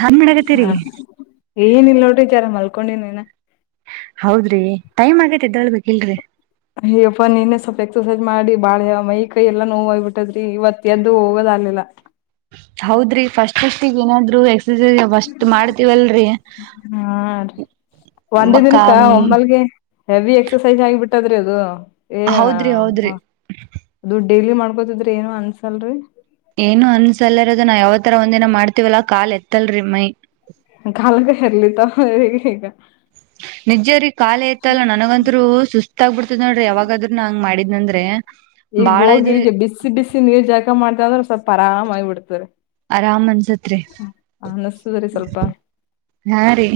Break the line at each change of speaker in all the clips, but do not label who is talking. ಹಾ ಮಾಡಾಕತ್ತೀರಿ
ಹ ಏನ ಇಲ್ ನೋಡ್ರಿ ಜಾರ ಮಲ್ಕೊಂಡೆನ್ ಇನ್ನ.
ಹೌದ್ರಿ ಟೈಮ್ ಆಗೇತ್ತದ್ದೊಳ್ಬೇಕಕ್ ಇಲ್ರರಿ.
ಅಯ್ಯೋ ಅಪ್ಪಾ ನಿನ್ನೆ ಸ್ವಲ್ಪ ಎಕ್ಸರ್ಸೈಸ್ ಮಾಡಿ ಬಾಳೆ ಮೈ ಕೈ ಎಲ್ಲಾ ನೋವಾಗ್ಬಿಟ್ಟದ್ರಿ ಇವತ್ತ ಎದ್ದು ಹೋಗೋದ್ಗ್ಲಿಲ್ಲಾ.
ಹೌದ್ರಿ ಫಸ್ಟ್ ಫಸ್ಟ್ ಈಗ ಏನಾದ್ರು ಎ. [unintelligible] ಅಷ್ಟ ಮಾಡ್ತೀವಲ್ರರಿ.
ಹಾ ರೀ ಒಂದೇ ದಿನಕ್ಕ ಒಮ್ಮಲ್ಗೆ. ಹೆವಿ ಎಕ್ಸಸೈಜ ಆಗಿಬಿಟ್ಟದ್ರೆ ಅದು ಏನ.
ಹೌದ್ರಿ ಹೌದ್ರಿ
ಅದು ಡೈಲಿ ಮಾಡ್ಕೋತಿದ್ರಿ ಏನು ಅನ್ಸಲ್ರರಿ.
ಏನು ಅನ್ಸಲ್ಲರದು ನಾವ ಯಾವತರ ಒಂದಿನ ಮಾಡ್ತೀವಲ್ಲಾ ಕಾಲ್ ಎತ್ತಲ್ರಿ ಮೈ.
ಕಾಲಕ್ಕೆ ಹರ್ಲಿತ ಹೇಗ ಈಗ.
ನಿಜ್ ರಿ ಕಾಲ ಇತ್ತಲ್ಲ ನನಗಂತ್ರೂ ಸುಸ್ತ. ಸುಸ್ತಾಗಿ ಬಿಡ್ತದ ನೋಡ್ರಿ ಯಾಗಾದ್ರ ನ ಹಂಗ ಮಾಡ್ನಂದ್ರೆ.
ಈಗ ಹೋಗಿ ಈಗ ಬಿಸಿ ಬಿಸಿ ನೀರ್ ಜಾಕ ಮಾಡ್ತಂದ್ರೆ ಸ್ವಲ್ಪ ಆರಾಮಾಗಿ ಬಿಡ್ತಾರೆ.
ಆರಾಮ್ ಅನ್ಸತ್ರಿ
ಅನಸ್ತದ ರೀ ಸ್ವಲ್ಪ.
ಹಾ ರೀ.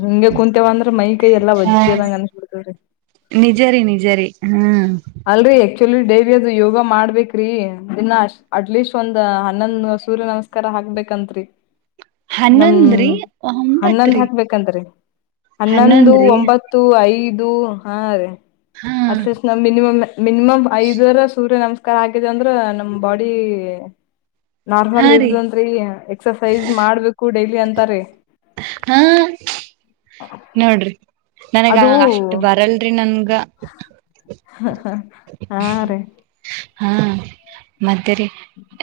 ಹಿಂಗೆ ಕುೂಂತೇವ ಅಂದ್ರೆ ಮೈ ಕೈಯ ಎಲ್ಲ ವಜ್ಜ ಆದಂಗ ಅನ್ಸ್ ಬಿಡ್ತೇತ್ರಿ.
ನಿಜ ರೀ ನಿಜ ರೀ ಹ್ಮ.
ಅಲ್ರರಿ ಆಕ್ಚುಲಿ ಡೇವಿ ಅದು ಯೋಗ ಮಾಡ್ಬೇಕ್ರೀ ದಿನ ಅಟ್ಲೀಸ್ಟ್ ಒಂದ್ ಹನ್ನೊಂದ್ ಸೂರ್ಯನ. ನಮಸ್ಕಾರ ಹಾಕ್ಬೇಕಂತ್ರಿ.
[inaudible]
ನಮ
ಹನ್ನೊಂದ್ರಿ
ಹನ್ನೊಂದು
ಒಂಬತ್ರಿ
ಹಾಕ್ಬೇಕಂತ್ರರಿ ಹನ್ನೊಂದು
ಹನ್ನೊಂದ್ರಿ
ಒಂಬತ್ತು. ತ್ತು ಐದು ಹಾ ರ
ಹಾ
ಅ. ಮಿನಿಮಮ್ ಮಿನಿಮಮ್ ಐದರ ಸೂರ್ಯ ನಮಸ್ಕಾರ ಆಗಿದೆ ಅಂದ್ರ ನಮ್ ಬಾಡಿ.
[inaudible]
ನಾರ್ಮಲ್
ರೀ
ಇರ್ದದಂತ ರಿ ಎಕ್ಸಸೈಜ ಮಾಡ್ಬೇಕು ಡೈಲಿ ಅಂತಾರೀ.
ಹಾ ನೋಡ್ರಿ ನನಗ
ಅದು
ಅಷ್ಟು ಬರಲ್ರಿ ನನ್ಗ
ಹಾ ರೀ
ಹಾ ಮತ್ತೆರಿ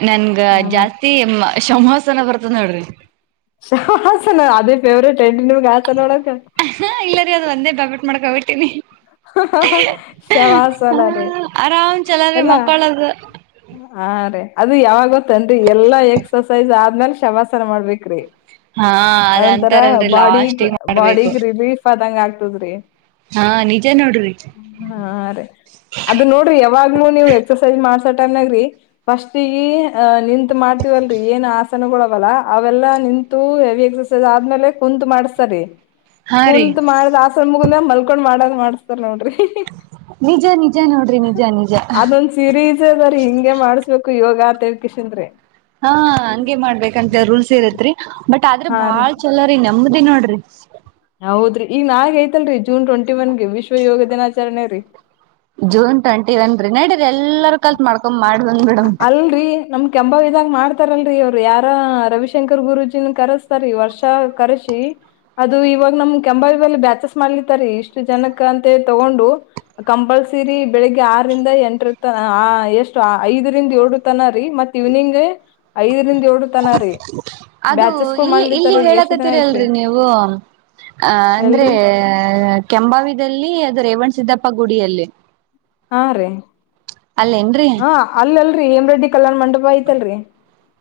ನನ್ಗ
ಮತ್
ಜಾಸ್ತಿ ಶವಾಹಾಸನ ಬರ್ತದ ನೋಡ್ರಿ
ಸಾ ಸರ್ ನ ಅದೇ ಫೇವ್ರೇಟ್ ಎಲ್ಲಿ ನಿಮ್ಗೆ ಹಾಸನ್ ನೋಡಕ
ಹಾ ಇಲ್ಲರಿ ಅದು ಒಂದೇ ಬಗಟ್ಟು ಮಾಡಕಬಿಟ್ಟೀನಿ ಹ
ಶವಾಸನ ರೀ
ಆರಾಮ್ ಚಲೋ ರಿ
ಎಲ್ಲ
ಮಕ್ಕೋಳೋದು
ಹಾ ರೀ ಅದ ಯಾವಾಗ ಗೋತ್ತನ್ರಿ ಎಲ್ಲಾ ಎಕ್ಸಸೈಸ್ ಆದ್ಮ್ಯಾಲ ಶವಾಸನ ಮಾಡ್ಬೇಕರೀ
ಹಾ ಅದ
ಅದೊಂಂತರಾ
ಅಂತಾರಲ್ರಿ
ಬಾಡಿಗ್
ಲಾಸ್ಟಿಗೆ ಮಾಡ್ಬೇಕು
ಬಾಡಿಗ್ ರಿಲೀಫ್ ಅದಂಗ ಆಗ್ತದ್ರಿ
ಹಾ ನಿಜಾ ನೋಡ್ರಿ
ಹಾ ರೀ ಅದ ನೋಡ್ರಿ ಯಾವಾಗ್ಲೂ ನೀವ್ ಎಕ್ಸರ್ಸೈಜ ಮಾಡ್ಸ ಟೈಮ್ನಾಗ್ರಿ ಫಸ್ಟ್ ಈಗ ಅಹ ನಿಂತು ಮಾಡ್ತೀವಲ್ರರಿ ಏನ್ ಆಸನಗಳವಲ್ಲ ಅವೆಲ್ಲಾ ನಿಂತ್ ಹೆವಿ ಎಕ್ಸಸೈಸ್ ಆದ್ಮೇಲೆ ಕುಂತ್ ಮಾಡ್ಸ್ತಾರಿ
ಹಾ ರೀ
ಕುಂತ್ ಮಾಡ್ದ್ ಆಸನ ಮುಗಂದ ಮಲ್ಕೊಂಡ್ ಮಾಡದ್ ಮಾಡಿಸ್ತಾರ ನೋಡ್ರಿ
ನಿಜಾ ನಿಜಾ ನೋಡ್ರಿ ನಿಜಾ ನಿಜಾ
ಸಿರೀಸ್ ಅದ್ರ ಹಿಂಗೆ ಮಾಡ್ಸ್ಬೇಕು ಯೋಗಾ ಅಂತಹೇಳಿಕೆಶಿದ ರೀ
ಹಾ ಹಂಗೆ ಮಾಡ್ಬೇಕಂತ ರೂಲ್ಸ್ ಇರತ್ರಿ ಬಟ್ ಆದ್ರೆ
ಹಾ ರೀ
ಬಾಳ್ ಚಲೋ ರಿ ನೆಮದಿ ನೋಡ್ರಿ
ಹೌದ್ರಿ ಈಗ ನಾಳಿಗ್ ಐತಲ್ರಿ ಜೂನ್ ಟ್ವೆಂಟಿ ಒನ್ಗೆ ವಿಶ್ವ ಯೋಗ ದಿನಾಚರಣೆ ರೀ
ಜೂನ್ ಟ್ವೆಂಟಿ ಅನ್ರಿ ನಡಿರಿ ಎಲ್ಲಾರೂ ಕಲ್ತ್ ಮಾಡ್ಕ
ಅಲ್ರಿ ನಮ ಕೆಂಭಾವಿ ದಾಗ ಮಾಡ್ತಾರಲ್ರರಿ ಅವ್ರ ಯಾರ ರವಿಶಂಕರ್ ಗುರಜಿನ್ ಕರಸ್ತಾರೀ ವರ್ಷ ಕರಸಿ ಅದು ಇವಾಗ ನಮ್ ಕೆಂಬಾವಲ್ಲಿ ಬ್ಯಾಚಸ್ ಮಾಡ್ಲಿತಾರಿ ಇಷ್ಟು ಜನಕ್ ಅಂತ ತಗೊಂಡು ಕಂಪಲ್ಸರಿ ಬೆಳಿಗ್ಗೆ ಆರರಿಂದ ಎಂಟರ್ ತನ ಎಷ್ಟು ಐದರಿಂದ ಏಳ ತನ ರೀ ಮತ್ ಇವ್ನಿಂಗ್ ಐದರಿಂದ ಏಳ ತನ ರೀ
ಅದು
ಬ್ಯಾಚಸ್ಗಳು
ಇಲ್ಲಿ ಇಲ್ಲಿ
ಮಾಡ್ಲಿತಾರಿ ಎಷ್ಟ್ ದಿನ ಐತ್ರಿ
ಹೇಳಕತ್ತೀರಿಲ್ರರಿ ನೀವು ಅ ಅಂದ್ರೆ
ಎಲ್ರಿ
ಕೆಂಬಾವಿದಲ್ಲಿ ಅದು ರೇವಣ್ ಸಿದ್ದಪ್ಪ ಗುಡಿಯಲ್ಲಿ
ಹಾ ರೀ
ಅಲ್ಲೇ ಏನ್ರರಿ
ಅಲ್ಲಲ್ರರಿ ಹೇಮ ರೆಡ್ಡಿ ಕಲ್ಯಾಣ ಮಂಟಪ ಐತಲ್ರರಿ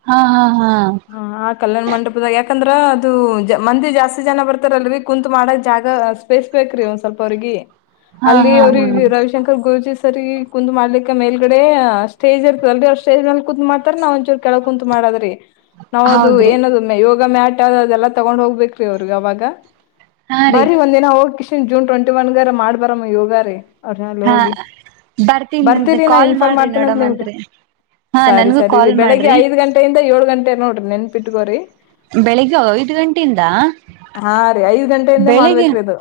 ಹಾ ಹಾ ಹಾ
ಹ ಆ ಕಲ್ಯಾಣ ಮಂಟಪದಾಗ ಯಾಕಂದ್ರ ಅದು ಮಂದಿ ಜಾಸ್ತಿ ಜನ ಬರ್ತಾರಲರಿ ಕುಂತ್ ಮಾಡಕ್ ಜಾಗ ಸ್ಪೇಸ್ ಬೇಕ್ರಿ ಒಂದ್ ಸ್ವಲ್ಪ ಅವ್ರಿಗೆ
ಹಾ
ಅಲ್ಲಿ
ಹಾ ಹಾ
ಅವ್ರಿಗೆ ರವಿ ಶಂಕರ್ ಗುರುಜಿ ಸರ್ ಕುಂದ್ ಮಾಡ್ಲಿಕ್ಕೆ ಮೇಲ್ಗಡೆ ಸ್ಟೇಜ್ ಇರ್ತದೆಲ್ರಿ ಅವ್ ಸ್ಟೇಜ್ ಮಲ್ಲಿ ಕುತ್ ಮಾಡ್ತಾರ ನಾ ಒಂದಚೂರ ಕೆಳಕ ಕುಂತ್ ಮಾಡೊದ್ರಿ ನಾವ್ ಅದು
ಹೌದ್ರಿ
ಏನದು ಯೋಗ ಮ್ಯಾಟ್ ಆದ ಅದೆಲ್ಲ ತಗೊಂಡ್ ಹೋಗ್ಬೇಕ್ರಿ ಅವ್ರಗ್ ಅವಾಗ
ಹಾ ರೀ
ಬರೀ ಒಂದದಿನ ಹೋಗ ಕಿಶನ್ ಜೂನ್ ಟ್ವೆಂಟಿ ಒನ್ಗರ ಮಾಡ್ಬರಮ್ಮ ಯೋಗ ರೀ ಅರ್ ಅಲ್ಲಿ
ಹಾ
ಹೋಗಿ
ಬರ್ತೀನಂತೆ
ಬರ್ತೀರಿ ನಾ
ಕಾಲ್
ಇನ್ಫಾರ್ಮ್
ಮಾಡ್ರಿ
ಮಾಡ್ತೀನತ ನಿಮ್ಗೆ
ನೋಡಮಂತ್ರಿ ಹಾ
ಸರಿ
ನನ್ಗೂ
ಸರಿ ರೀ
ಕಾಲ್
ಬೆಳಿಗ್ಗೆ
ಮಾಡ್ರಿ
ಐದ್ ಗಂಟೆಯಿಂದ ಏಳ ಗಂಟೆ ನೋಡ್ರಿ ನೆನಪ ಇಟ್ಕೋರಿ
ಬೆಳಿಗ್ಗೆ ಐದು ಗಂಟೆಯಿಂದ
ಹಾ ರೀ ಐದ್ ಗಂಟೆಯಿಂದ
ಬೆಳಿಗ್ಗೆ
ಮಾಡ್ಬೇಕ್ರಿ ಇದು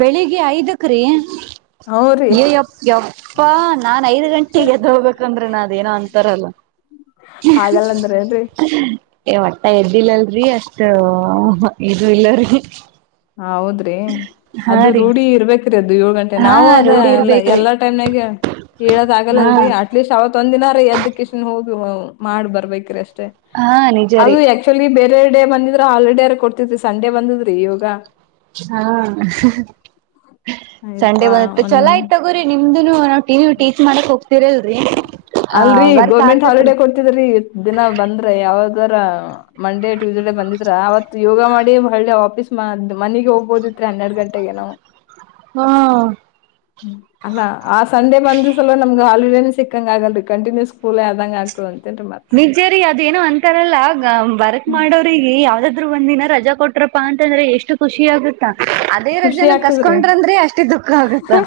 ಬೆಳಿಗ್ಗೆ ಐದಕ ರೀ
ಹೂ ರೀ
ಯಪ್ಪ ಯಪ್ಪ ನಾನ್ ಐದ್ ಗಂಟೆಗೆ ಎದ ಹೋಗಬೇಕಂದ್ರೆ ನಂದ ಏನೋ ಅಂತಾರಲ್ಲ
ಹಾಗಲ್ಲ ಅಂದ್ರೇ ಏನ್ರಿ
ಹ್ಮ [unintelligible] ಏ ವಟ್ಟ ಎದ್ದಿಲ್ಲಲ್ರರಿ ಅಷ್ಟ ಇದು ಇಲ್ಲರಿ
ಹೌದ್ರಿ
ಹಾ
ಅದು
ರೀ
ರೂಢಿ ಇರ್ಬೇಕ ಅದು ಏಳು ಗಂಟೆ
ಹಾ
ನಾವು ಅದ
ರೂಢಿ
ಎಲ್ಲ
ಇರ್ಬೇಕ್ರಿ
ಎಲ್ಲಾ ಟೈಮ್ನಾಗ ಹೇಳದ
ಹಾ
ಆಗಲ್ಲಲ್ರರಿ ಅಟ್ಲೀಸ್ಟ್ ಅವ ತೊಂದ್ ದಿನಾರಿ ಎದ್ದಕ್ಕೆಶಷ್ಟನ್ ಹೋಗ ಮಾಡ್ ಬರ್ಬೇಕ್ರಿ ಅಷ್ಟೇ
ಹಾ ನಿಜ ರೀ
ಲಿ ಬೇರೆ ಡೇ ಬಂದಿದ್ರೆ ಹಾಲಿಡೇರ ಕೊಡ್ತತಿ ಸಂಡೆ ಬಂದಿದ್ರಿ ಇವಾಗ
ಹಾ ಸಂಡೆ
ಅಯ್ಯಪ್ಪಾ
ಬಂದತ್ತ
ಒಂದ
ಚಲೋ ಇತ್ತು ಹೋರಿ ನಿಮ್ದುನು ನಾವ್ ಟಿ ಟೀಚ್ ಮಾಡಕ್ ಹೋಗ್ತಿರಲ್ರರಿ
ಅಲ್ರರಿ ಗೋರ್ಮೆಂಟ್ ಹಾಲಿಡ ಕೊಡ್ತಿದ್ರಿ ಇ ದಿನ ಬಂದ್ರ ಯಾವದರ ಮಂಡೇ ಟ್ಯೂಸ್ಡೇ ಬಂದಿದ್ರ ಅವತ್ ಯೋಗ ಮಾಡಿ ಹಳ್ಳಿ ಆಪೀಸ್ ಮ ಮನೆಗೆ ಹೋಗ್ಬೋದಿದ್ರರಿ ಹನ್ನೆರಡ್ ಗಂಟೆಗೆ ನಾವು
ಹಾಂ
ಅಲ್ಲಾ ಆ ಸಂಡೆ ಬಂದ ಸಲ ನಮ್ಗ ಹಾಲಿಡೇನ ಸಿಕ್ಕಂಗ ಆಗಲ್ರಿ ಕಂಟಿನ್ಯೂ ಸ್ಕೂಲ್ ಆದಂಗ ಆಗ್ತದ ಅಂತೇನ್ರಿ ಮತ್ತ
ರಿ ಅದೇನೋ ಅಂತಾರಲ್ಲ ವರ್ಕ್ ಮಾಡೋವ್ರಿಗೆ ಯಾವ್ದಾದ್ರು ಒಂದ ದಿನ ರಜಾ ಕೊಟ್ರಪ್ಪಾ ಅಂತಂದ್ರೆ ಎಷ್ಟು. ಖುಷಿ ಆಗುತ್ತಾ ಅದೇ
ಖುಷಿ
ರಜೆನ
ಆಗ್ತದ್ರಿ
ಕಸ್ಕೊಂಡ್ರಂದ್ರೆ ಅಷ್ಟೇ ದುಃಖ ಆಗುತ್ತಾ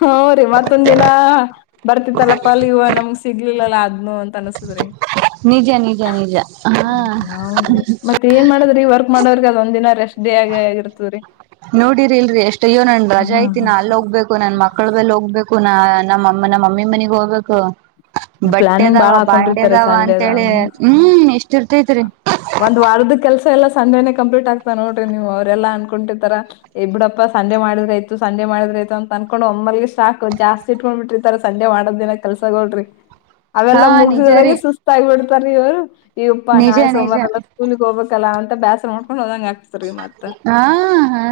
ಹುಂರಿ ಮತ್ತೊಂದ ದಿನಾ ಬರ್ತಿತ್ತಲ್ಲಪ್ಪ ಅಲ್ಲಿ ಇವ ನಮ್ಗ್ ಸಿಗ್ಲಿಲ್ಲಲ್ಲಾ ಅ ಆದ್ನು ಅಂತ ಅನ್ಸುದ್ರಿ
ನಿಜ ನಿಜ ನಿಜ ಹಾಂ
ಹ್ಮ ಹೌದ್ರಿ ಮತ್ ಏನ್ ಮಾಡದ್ರಿ ವರ್ಕ್ ಮಾಡೋ್ರಿಗೆ ಅದ ಒಂದಿನ ರಷ್ಟಟ್ ಡೇ ಆಗ ಆಗಿರ್ತ ರೀ
ನೋಡಿರಿ ಇಲ್ರಿ ಎಷ್ಟ ಅಯ್ಯ ನನ್ ರಜಾ
ಹಾ
ಐತಿ ನ
ಹಾ
ಅಲ್ ಹೋಗ್ಬೇಕು ನನ್ ಮಕ್ಕಳ ಬೆಲ್ ಹೋಗ್ಬೇಕು ನಾ ನಮ್ಮಮ್ಮ ನಮ್ಮ ಮಮ್ಮಿ ಮನಗ್ ಹೋಗ್ಬೇಕು
ಪ್ಲಾನಿಂಗ್
ಬಟ್ಟೆದಾವ
ಬಾಳ ಹಾಕೊಂಡಿರ್ತಾರೆ
ಬಾಂಡ್ಯದಾವ ಅಂತೇಳಿ
ಸಂಡೇದನ
ಹ್ಮ್ ಎಷ್ಟ ಇರ್ತೈತ್ರಿ
ಒಂದ್ ವಾರದ ಕೆಲ್ಸ ಎಲ್ಲ ಸಂಡೆನೆ ಕಂಪ್ಲೀಟ್ ಆಗ್ತಾ ನೋಡ್ರಿ ನೀವು ಅವರೆಲ್ಲ ಅನ್ಕೊಂಡಿತಾರ ಎ ಬಿಡಪ್ಪ ಸಂಡೆ ಮಾಡಿದ್ರ ಆಯ್ತು ಸಂಡೆ ಮಾಡಿದ್ರೆ ಆಯಿತು ಅಂತ ಅನ್ಕೊಂಡು ಒಮ್ಮಲ್ಲಿ ಸ್ಟಾಕ್ ಜಾಸ್ತಿ ಇಟ್ಕೊಂಡ್ಬ ಬಿಟ್ರಿತಾರ ಸಂಡೆ ಮಾಡದ ದಿನ ಕೆಲ್ಸಗೋಳ್ರಿ ಅವೆಲ್ಲ
ಹಾ ನಿಜ ರೀ
ಮುಗಸ್ರಗೆ ಸುಸ್ತ ಆಗಿಬಿಡ್ತಾರ ಇವರು ಈಪ್ಪ
ನಿಜ
ನಾಳೆ
ನಿಜ
ಸೋಮವಾರಲ್ಲ ಸ್ಕೂಲಿಗೆ ಹೋಗ್ಬೇಕಲ್ಲ ಅಂತ ಬ್ಯಾಸರ ಮಾಡ್ಕೊಂಡು ಹೋದಂಗ ಆಕ್ತ ರೀ ಮತ್
ಅಂ ಹಾ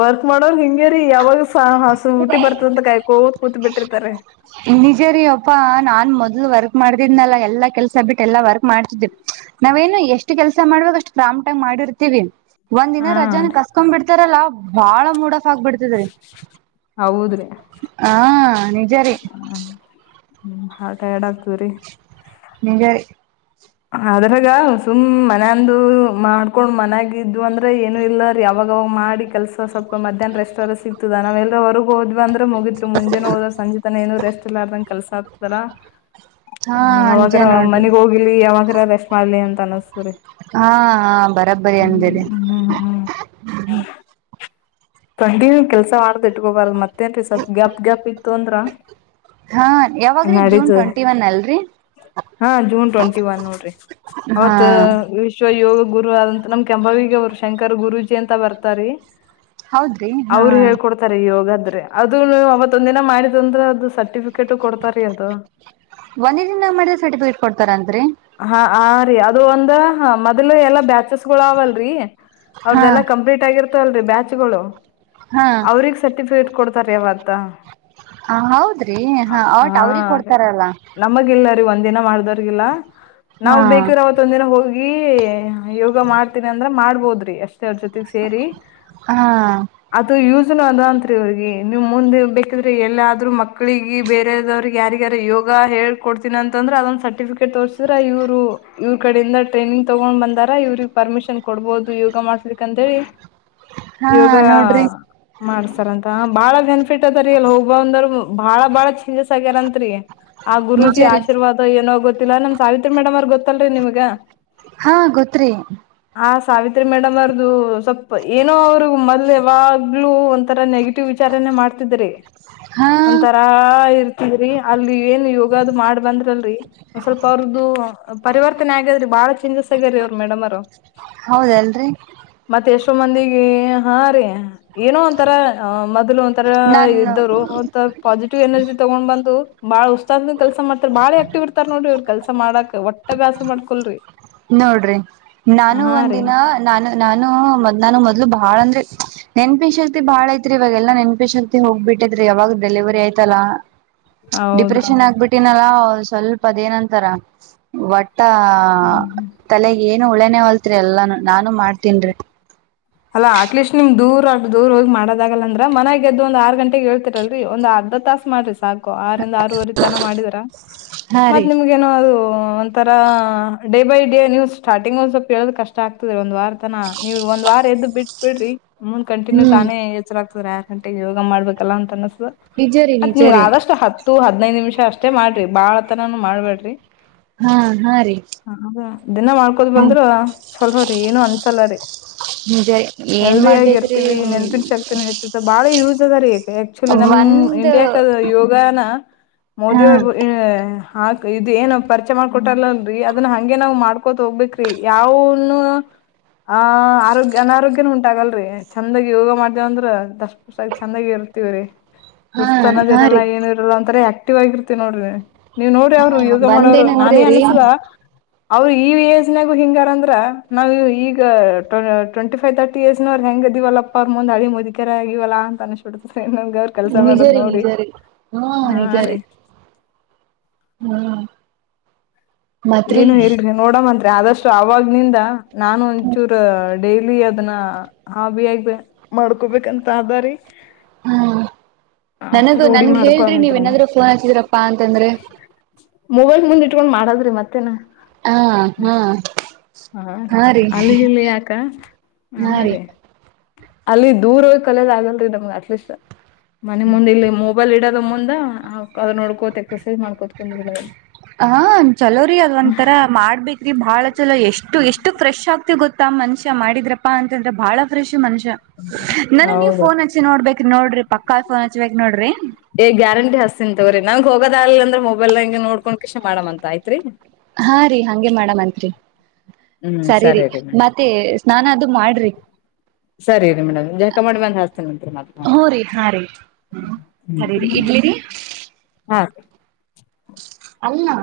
ವರ್ಕ್ ಮಾಡೋರ್ ಹಿಂಗೆರಿ ಯಾವಾಗ ಹಸು ಊಟಿ ಬರ್ತದಂತ ಕಾಯ್ಕೋದ್ ಕೂತ್ ಬಿಟ್ಟಿರ್ತಾರೆ
ನಿಜ ರೀ ಅಪ್ಪಾ ನಾನ್ ಮೊದ್ಲು ವರ್ಕ್ ಮಾಡ್ದಿದ್ನಲ್ಲ ಎಲ್ಲಾ ಕೆಲ್ಸ ಬಿಟ್ಟ ಎಲ್ಲಾ ವರ್ಕ್ ಮಾಡ್ತಿದೆ ನಾವೇನು ಎಷ್ಟ್ ಕೆಲ್ಸ ಮಾಡ್ಬೇಕ್ ಅಷ್ಟು ಪ್ರೋಪ್ಟ್ ಮಾಡಿರ್ತಿವಿ ಒಂದ್ ದಿನ
ಹಾ
ರಜಾನ ಕಸ್ಕೊ ಬಿಡ್ತಾರಲ್ಲಾ ಬಾಳ ಮೂಡಫ್ ಆಗ್ಬಿಡ್ತದ್ರಿ
ಹೌದ್ರಿ
ಹ ನಿಜ ರೀ
ಹ್ಮ್ [unintelligible] ಆಗ್ತವ್ರರಿ
ನಿನ್ಗೆ
ಅದ್ರಗ ಸುಮ್ ಮನಂದು ಮಾಡ್ಕೊಂಡ್ ಮನ್ಯಾಗ ಇದು ಅಂದ್ರೆ ಏನು ಇಲ್ಲಾರ ಅವಾಗಾ ಅವಾಗ ಮಾಡಿ ಕೆಲ್ಸ ಸ್ವಲ್ಪ ಮಧ್ಯಾಹ್ನ ರೆಸ್ಟ್ ಅದ್ರ ಸಿಗ್ತದ ನಾವ್ ಎಲ್ರ ಹೊರಗ್ ಹೋದ್ವಿಂದ್ರೆ ಮುಗಿದತ್ರು ಮುಂಜೆ ಹೋದ್ರ ಸಂಜೆ ಏನು ರಸ್ಟ್ ಎಲ್ಲಂಗ ಕೆಲ್ಸ ಆಗ್ತದಲ್ಲ
ಹಾ ಅಂಜೆ
ಯಾವಾಗರ
ನೋಡ್ರಿ
ಮನೆ ಹೋಗಿ ಇಲ್ಲಿ ಯಾವಾಗ್ರ ರೆಸ್ಟ್ ಮಾಡ್ಲಿ ಅಂತ ಅನಸ್ತ್ರಿ
ಹಾಂ ಹಾಂ ಬರಾಬ್ಬರಿ ಅಂದೇರಿ
ಹ್ಮ್ ಹ್ಮ್ ಕಂಟಿನ್ಯೂ ಕೆಲ್ಸ ಮಾಡ್ದ್ ಇಟ್ಕೊ ಬರ್ದು ಮತ್ತೇನ್ರೀ ಸ್ವಲ್ಪ್ ಗ್ಯಾಪ್ ಗ್ಯಾಪ್ ಇತ್ತು ಅಂದ್ರ
ಹಾ ಯಾವಾಗ್ರೀ ಜೂನ್ ಟ್ವೆಂಟಿ ಒನ್ ಅಲ್ರಿ
ಹಾಂ ಜೂನ್ ಟ್ವೆಂಟಿ ಒನ್ ನೋಡ್ರಿ
ಹಾ
ಅವತ್ ಶ್ವ ಯೋಗ ಗುರು ಆದಂತ ನಮ್ ಕೆಂಬವಿಗೆ ಅವರು ಶಂಕರ ಗುರುಜಿ ಅಂತ ಬರ್ತಾರ ರಿ
ಹೌದ್ರಿ ಹಾ
ಅವ್ರು ಹೇಳ್ಕೊಡ್ತಾರೆ ಯೋಗ ಆದ್ರೆ ಅದು ಅವತ್ತೊಂದ ದಿನ ಮಾಡಿದ್ ಅಂದ್ರೆ ಅದು ಸರ್ಟಿಫಿಕ ಕೆಟು ಕೊಡ್ತಾರೀ ಅದು
ಒಂದೇ ದಿನದಾಗ ಮಾಡಿದ್ರ ಸರ್ಟಿಫಿಕೇಟ್ ಕೊಡ್ತಾರ ಅಂತ್ರಿ?
ಹಾ ಆ ರಿ ಅದು ಒಂದ ಹ ಮೊದ್ಲು ಎಲ್ಲಾ ಬ್ಯಾಚಸ್ ಗಳು ಅವಲ್ರಿ
ಹಾ
ಅವ್ರ್ದಲ್ಲಾ ಕಂಪ್ಲೀಟ್ ಆಗಿರ್ತಲ್ರರಿ ಬ್ಯಾಚ್ಗಳು
ಹಾ
ಅವ್ರಗ್ ಸರ್ಟಿಫಿಕೇಟ್ ಕೊಡ್ತಾರಿ ಅವತ್ತ.
ಹ ಹೌದ್ರಿ ಹ
ಹಾ
ವಟ್ ಅವ್ರಿಗೆ ಕೊಡ್ತಾರಲ್ಲ.
ನಮಗಿಲ್ಲ ರೀ ಒಂದ ದಿನ ಮಾಡಿದಾವ್ರಿಗೆ ಇಲ್ಲ.
ಹಾ
ನಾವ್ ಬೇಕಿದ್ರ ಅವತ್ ಒಂದಿನ ಹೋಗಿ ಯೋಗ ಮಾಡ್ತೀನಿ ಅಂದ್ರ ಮಾಡ್ಬೋದ್ರಿ ಅಷ್ಟ. ಅವ್ರ ಜೊತೆಗೆ ಸೇರಿ
ಹಾ.
ಅದು ಯೂಸ್ನು ಅದ ಅಂತ್ರಿ ಇವ್ರಿಗೆ ನೀವ್ ಮುಂದೆ ಬೇಕಿದ್ರೆ ಎಲ್ಲಾದ್ರರು ಮಕ್ಳಿಗೆ ಬೇರೆದವ್ರಿಗೆ ಯಾರಿಗಾರು ಯೋಗ ಹೇಳ್ ಕೊಡ್ತೀನಿ ಅಂದ್ರ ಅದ್ ಸರ್ಟಿಫಿಕೇಟ್ ತೋರ್ ಅಂದ್ರ ಇವ್ರು ಇವ್ರ ಕಡೆಯಿಂದ ಟ್ರೈನಿಂಗ್ ತೊಗೊಂಡ್ ಬಂದಾರ ಇವ್ರಿಗ ಪರ್ಮಿಶನ್ ಕೊಡ್ಬಹುದು ಯೋಗ ಮಾಡ್ ಇಲ್ಲಿಕಂದ್ರೆ
ಹಾ
ಯೋಗ
ನೋಡ್ರಿ
ಮಾಡ್ಸರ ಅಂತ ಬಾಳ ಬೆನಿಫಿಟ್ ಅದಾರೀ ಅಲ್ಲಿ ಹೋಗ್ಬಂದ ಬಾಳ ಬಾಳ ಚೇಂಜಸ್ ಆಗ್ಯಾರಂತ್ರಿ. ಆ
ನಿಜ
ಗುರುಜಿ
ರೀ
ಆಶೀರ್ವಾದ ಏನೋ ಗೊತ್ತಿಲ್ಲ ನಮ್ ಸಾವಿತ್ರಿ ಮೇಡಮ್ ಅವರ್ ಗೊತ್ತಲ್ರಿ ನಿಮ್ಗ?
ಹಾ ಗೊತ್ರಿ.
ಆ ಸಾವಿತ್ರಿ ಮೇಡಮ್ ಅವರ್ದು ಸ್ವಲ್ಪ ಏನೋ ಅವ್ರ ಮೊದ್ಲ ಯಾವಾಗ್ಲೂ ಒಂಥರ ನೆಗೆ ಟಿವ ವಿಚಾರನೆ ಮಾಡ್ತಿದ್ರಿ.
ಹಾ
ಒಂತರಾ ಇರ್ತದ್ರಿ ಅಲ್ಲಿ ಏನ್ ಯೋಗಾದು ಮಾಡ್ ಬಂದ್ರ ಅಲ್ರಿ ಒಂದ್ ಸ್ವಲ್ಪ ಅವ್ರದ್ದು ಪರಿವರ್ತನೆ ಆಗ್ಯಾದ್ರಿ ಬಹಳ ಚೇಂಜಸ್ ಆಗ್ಯಾರೀ ಅವ್ರ ಮೇಡಮ್ಮೊರು.
ಹೌದ ಅಲ್ರಿ.
ಮತ್ತ ಎಷ್ಟೋ ಮಂದಿಗಿ ಹಾ ರೀ ಏನೋ ಒಂತರ ಅ ಮೊದ್ಲ ಓನ್ ತರ
ನಾನು
ಇದ್ದೋರು ಸ್ವಲ್ಪ್ ಪಾಸಿಟಿವ್ ಎನರ್ಜಿ ತಗೊಂಡ ಬಂದು ಬಾಳ ಉತ್ಸಾಹದಿಂದ ಕೆಲಸ ಮಾಡ್ತಾರ ಬಾಳ ಆಕ್ಟಿವ್ ಇರ್ತಾರ ನೋಡ್ರಿ ಇವ್ರು ಕೆಲ್ಸ ಮಾಡಕ್ ಒಟ್ಟ ಬ್ಯಾಸರ ಮಾಡ್ಕೊಲ್ರಿ.
ನೋಡ್ರಿ ನಾನು
ಹಾ ರೀ
ಒಂದಿನ ನಾನು ನಾನು ಮದ್ ನಾನು ಮೊದ್ಲು ಭಾಳ ಅಂದ್ರೆ ನೆನಪಿನ್ ಶಕ್ತಿ ಬಾಳ ಐತ್ರಿ ಇವಾಗೆಲ್ಲಾ ನೆನಪಿ ಶಕ್ತಿ ಹೋಗ್ಬಿಟ್ಟದ್ರಿ ಯಾವಾಗ ಡೆಲಿವರಿ ಆಯ್ತಲ್ಲಾ
ಹೌದ್ರಿ
ಡಿಪ್ರೆಷನ್ ಆಗ್ಬಿಟ್ಟಿನಲ್ಲ ಸ್ವಲ್ಪ ಅದೇನಂತಾರ ಒಟ್ಟಾ
ಹ್ಮ್ ಹ್ಮ್
ತಲೆಗ ಏನು ಉಳ್ಯನೇ ವಲ್ತ್ರಿ ಎಲ್ಲಾನು ನಾನು ಮಾಡ್ತಿನ್ರಿ.
ಅಲ್ ಅಟ್ಲೀಸ್ಟ್ ನಿಮ್ ದೂರ ಅಟ್ಟ ದೂರ ಹೋಗಿ ಮಾಡದಾಗಲ್ಲ ಅಂದ್ರ ಮನ್ಯಾಗೆದ್ದು ಒಂದ ಆರ್ ಗಂಟೆಗ್ ಏಳ್ತಿರಲ್ರಿ ಒಂದ ಅರ್ಧ ತಾ ತಾಸ ಮಾಡ್ರಿ ಸಾಕು ಆರಿಂದ ಆರುವರಿ ತನ ಮಾಡಿದ್ರ
ಹಾ
ಮತ್ತ
ರೀ
ನಿಮ್ ಏನೋ ಅದು ಒಂಥರ ಡೇ ಬೈ ಡೇ ನೀವ ಸ್ಟಾರ್ಟಿಂಗ್ ಒಂದ್ ಸ್ವಲ್ಪ ಏಳದು ಕಷ್ಟ ಆಗ್ತದ ಒಂದ್ ವಾರ. ಅಲ್ಲಿ ತನಾ ನೀವ್ ಒಂದ್ ವಾರ ಎದ್ದ್ ಬಿಟ್ ಬಿಡ್ರಿ ಮುಂದ್ ಕಂಟಿನ್ಯೂ
ಹ್ಮ್
ತಾನೇ ಎಚ್ಚರಾಗ್ತರ್ಯಾ. ಗಂಟೆಗ್ ಯೋಗ ಮಾಡ್ಬೇಕಲ್ಲ ಅಂತ ಅನಸ್ತದ್
ನಿಜರಿ
ಮತ್ ನಿಮ್ಗ
ನಿಜರಿ
ಆದಷ್ಟು ಹತ್ತ ಹತ್ತು ಹದ್ನೈದ ನಿಮಿಷ ಅಷ್ಟೇ ಮಾಡ್ರಿ ಬಾಳತನಾನೂ ಮಾಡ್ಬೇಡ್ರಿ.
ಹಾ ಹಾ ರೀ
ಹ್ಮ್ ಹ್ಮ್ ದಿನ ಮಾಡ್ಕೋತ್ ಬಂದ್ರ ಚೊಲೋರಿ ಏನು ಅನ್ಸಲ್ಲರಿ.
ನಿಜಯ
ಹೆಲ್ದಿ ಆಗ ಇರ್ತೀವಿ ನೆನ್ಪಿನ ಶಕ್ತಿನೂ ಹೆಚ್ಚುತ್ತೆ ಬಾಳ ಯೂಸ್ ಅದ ರೀ. ಆಕ್ಚುಲಿ ನಮ್
ಒಂದ್
ಇಂಡಿಯಾಕ್ ಯೋಗಾನ
ಹಾ
ಮೋದಿ ಅವ್ರ ಏ ಹಾ ಇದ ಏನು ಪರಿಚಯ ಮಾಡ್ಕೊಟಾರಲ್ಲಲ್ರಿ ಅದನ್ನ ಹಂಗೆ ನಾವ್ ಮಾಡ್ಕೊತ ಹೋಗ್ಬೇಕ್ರಿ ಯಾವೂನ್ನು ಆ ಆರೋಗ್ಯ ಅನಾರೋಗ್ಯನ ಉಂಟಾಗಲ್ರಿ ಚಂದಾಗಿ ಯೋಗ ಮಾಡ್ದೇವ ಅಂದ್ರ ದಷ್ಟ ಪುಷ್ಟಾಗಿ ಚಂದಾಗಿ ಇರ್ತಿವ್ರೀ.
ಹಾ
ಸುಸ್ತನದ್
ಹಾ
ಇರಲ್ಲ
ರೀ
ಏನ ಇರಲ್ಲ ಒಂತಥರ ಆಕ್ಟಿವ್ ಆಗಿರ್ತಿವ ನೋಡ್ರಿ. ನೀವ್ ನೋಡ್ರಿ ಅವ್ರು
ಹ
ಯೋಗ ಮಾಡೋರು
ಒಂದೇನಂದ್ರೆ
ನಾನೇ
ರೀ
ಅನ್ಸುದ ಅವರು ಈ ಏಜ್ನಾಗು ಹಿಂಗಾರಂದ್ರ ನಾವವು ಈಗ ಟ್ವೆಂಟಿಫೈವ್ ತರ್ಟಿ ಇರ್ ನವ್ ಹ ಹೆಂಗ ಅದವಲ್ಲಪ್ಪ ಅವ್ರ ಮುಂದ ಅಳಿ ಮುದಿಕ ಆಗವ ಅನಡ್ತನ್
ನಿಜ ರೀ ನಿಜ ರೀ ಹಾ ನಿಜ ರೀ ಹ್ಮ ಮತ್ರಿ
ಏನು ಹೇಳಲ್ರಿ ನೋಡಮ್ಮತ್ರಿ ಆದಷ್ಟು ಅವಾಗ್ನಿಂದ ನಾನು ಒಂಚೂರು ಡೈಲಿ ಅದನ್ನ ಹಾ ಬಿ ಆ ಮಾಡ್ಕೊಬೇಕಂತ ಅದಾರಿ
ಹ್ಮ ನನಗ
ರೂಢಿ
ನನ್ಗೆ ಹೇಳ್ರಿ ನೀವ್
ಮಾಡ್ಕೊಳಂತ್ರಿ ಅಣ್ಣ
ಏನಾದ್ರೂ ಫೋನ್ ಹಚ್ಚಿದೀರಪ್ಪಾ ಅಂತಂದ್ರೆ
ಮೊಬೈಲ್ ಮುಂದ್ ಇಟ್ಕೊಂಡ್ ಮಾಡದ್ರಿ ಮತ್ತೇನಾ
ಹ ಹಾ
ಹಾ ರ ಅಲ್ಲಿಗಲ್ಲಿ ಯಾಕ ಹಾ ರೀ ಅಲ್ಲಿ ದೂರ ಹೋಗಿ ಕಲದ ಆಗಲ್ರಿ ನಮ ಅಟ್ಲೀಸ್ಟ್ ಮನೆ ಮುಂದೆ ಇಲ್ಲಿ ಮೊಬೈಲ್ ಇಡ ಮುಂದ ಅದದು ನೋಡ್ಕೋತ ಎಕ್ಸರ್ಸೈಸ್ ಮಾಡ್ಕೋತ ಕುಂದ್ ಬಿ
ಹ ಚಲೋ ರರಿ ಅದ ಒಂಂತರ ಮಾಡ್ಬೇಕೇರಿ ಬಾಳ ಚಲೋ ಎಷ್ಟು ಎಷ್ಟು ಫ್ರೆಶ್ ಆಗ್ತಿ ಗೊತ್ತ ಮನುಷ್ಯ ಮಾಡಿದ್ರಪ್ಪಾ ಅಂತಂದ್ರೆ ಬಹಳ ಫ್ರಶ್ ಮನುಷ್ಯ ನನ ನೀ
ಹೌದು
ಫೋನ್ ಹ ಚ್ಚಿ ನೋಡ್ಬೇಕೇರ ನೋಡ್ರಿ ಪಕ್ಕಾ ಫೋನ್ ಹಚ್ಬೇಕಕ್ ನೋಡ್ರಿ
ಏ ಗ್ಯಾರಂಟಿ ಹಸ್ತತಿನ್ ತಗ್ರರಿ ನಂಗ್ ಹೋಗದ ಅಲ್ಲ ಅಂದ್ರೆ ಮೊಬೈಲ್ ನ ಹಂಗೆ ನೋಡ್ಕೊಂಡ್ ಕಿಷ್ಟ ಮಾಡಮ ಅಂತ ಆಯ್ತ್ರಿ
ಹಾ ರೀ ಹಗೆ ಮಾಡ್ಂತ್ರಿ
ಹ್ಮ್
ಸರಿರಿ
ಸರಿ ರೀ ಮೇಡಮ್
ಮತ್ತೆ ಸ್ನಾನ ಅದು ಮಾಡ್ರಿ
ಸರಿ ರರಿ ಮೇಡಮ್ ಜಾಕ ಮಾಡಿ ಬಂದ ಹಾತೇನಂರಿ ಮತ್ತ
ಹ್ ರರಿ ಹಾ ರೀ ಹರಿರಿ
ಹ್ಮ್
ಇಡ್ಲಿರಿ
ಹಾ
ಅಲ್ಲಲ್ಲ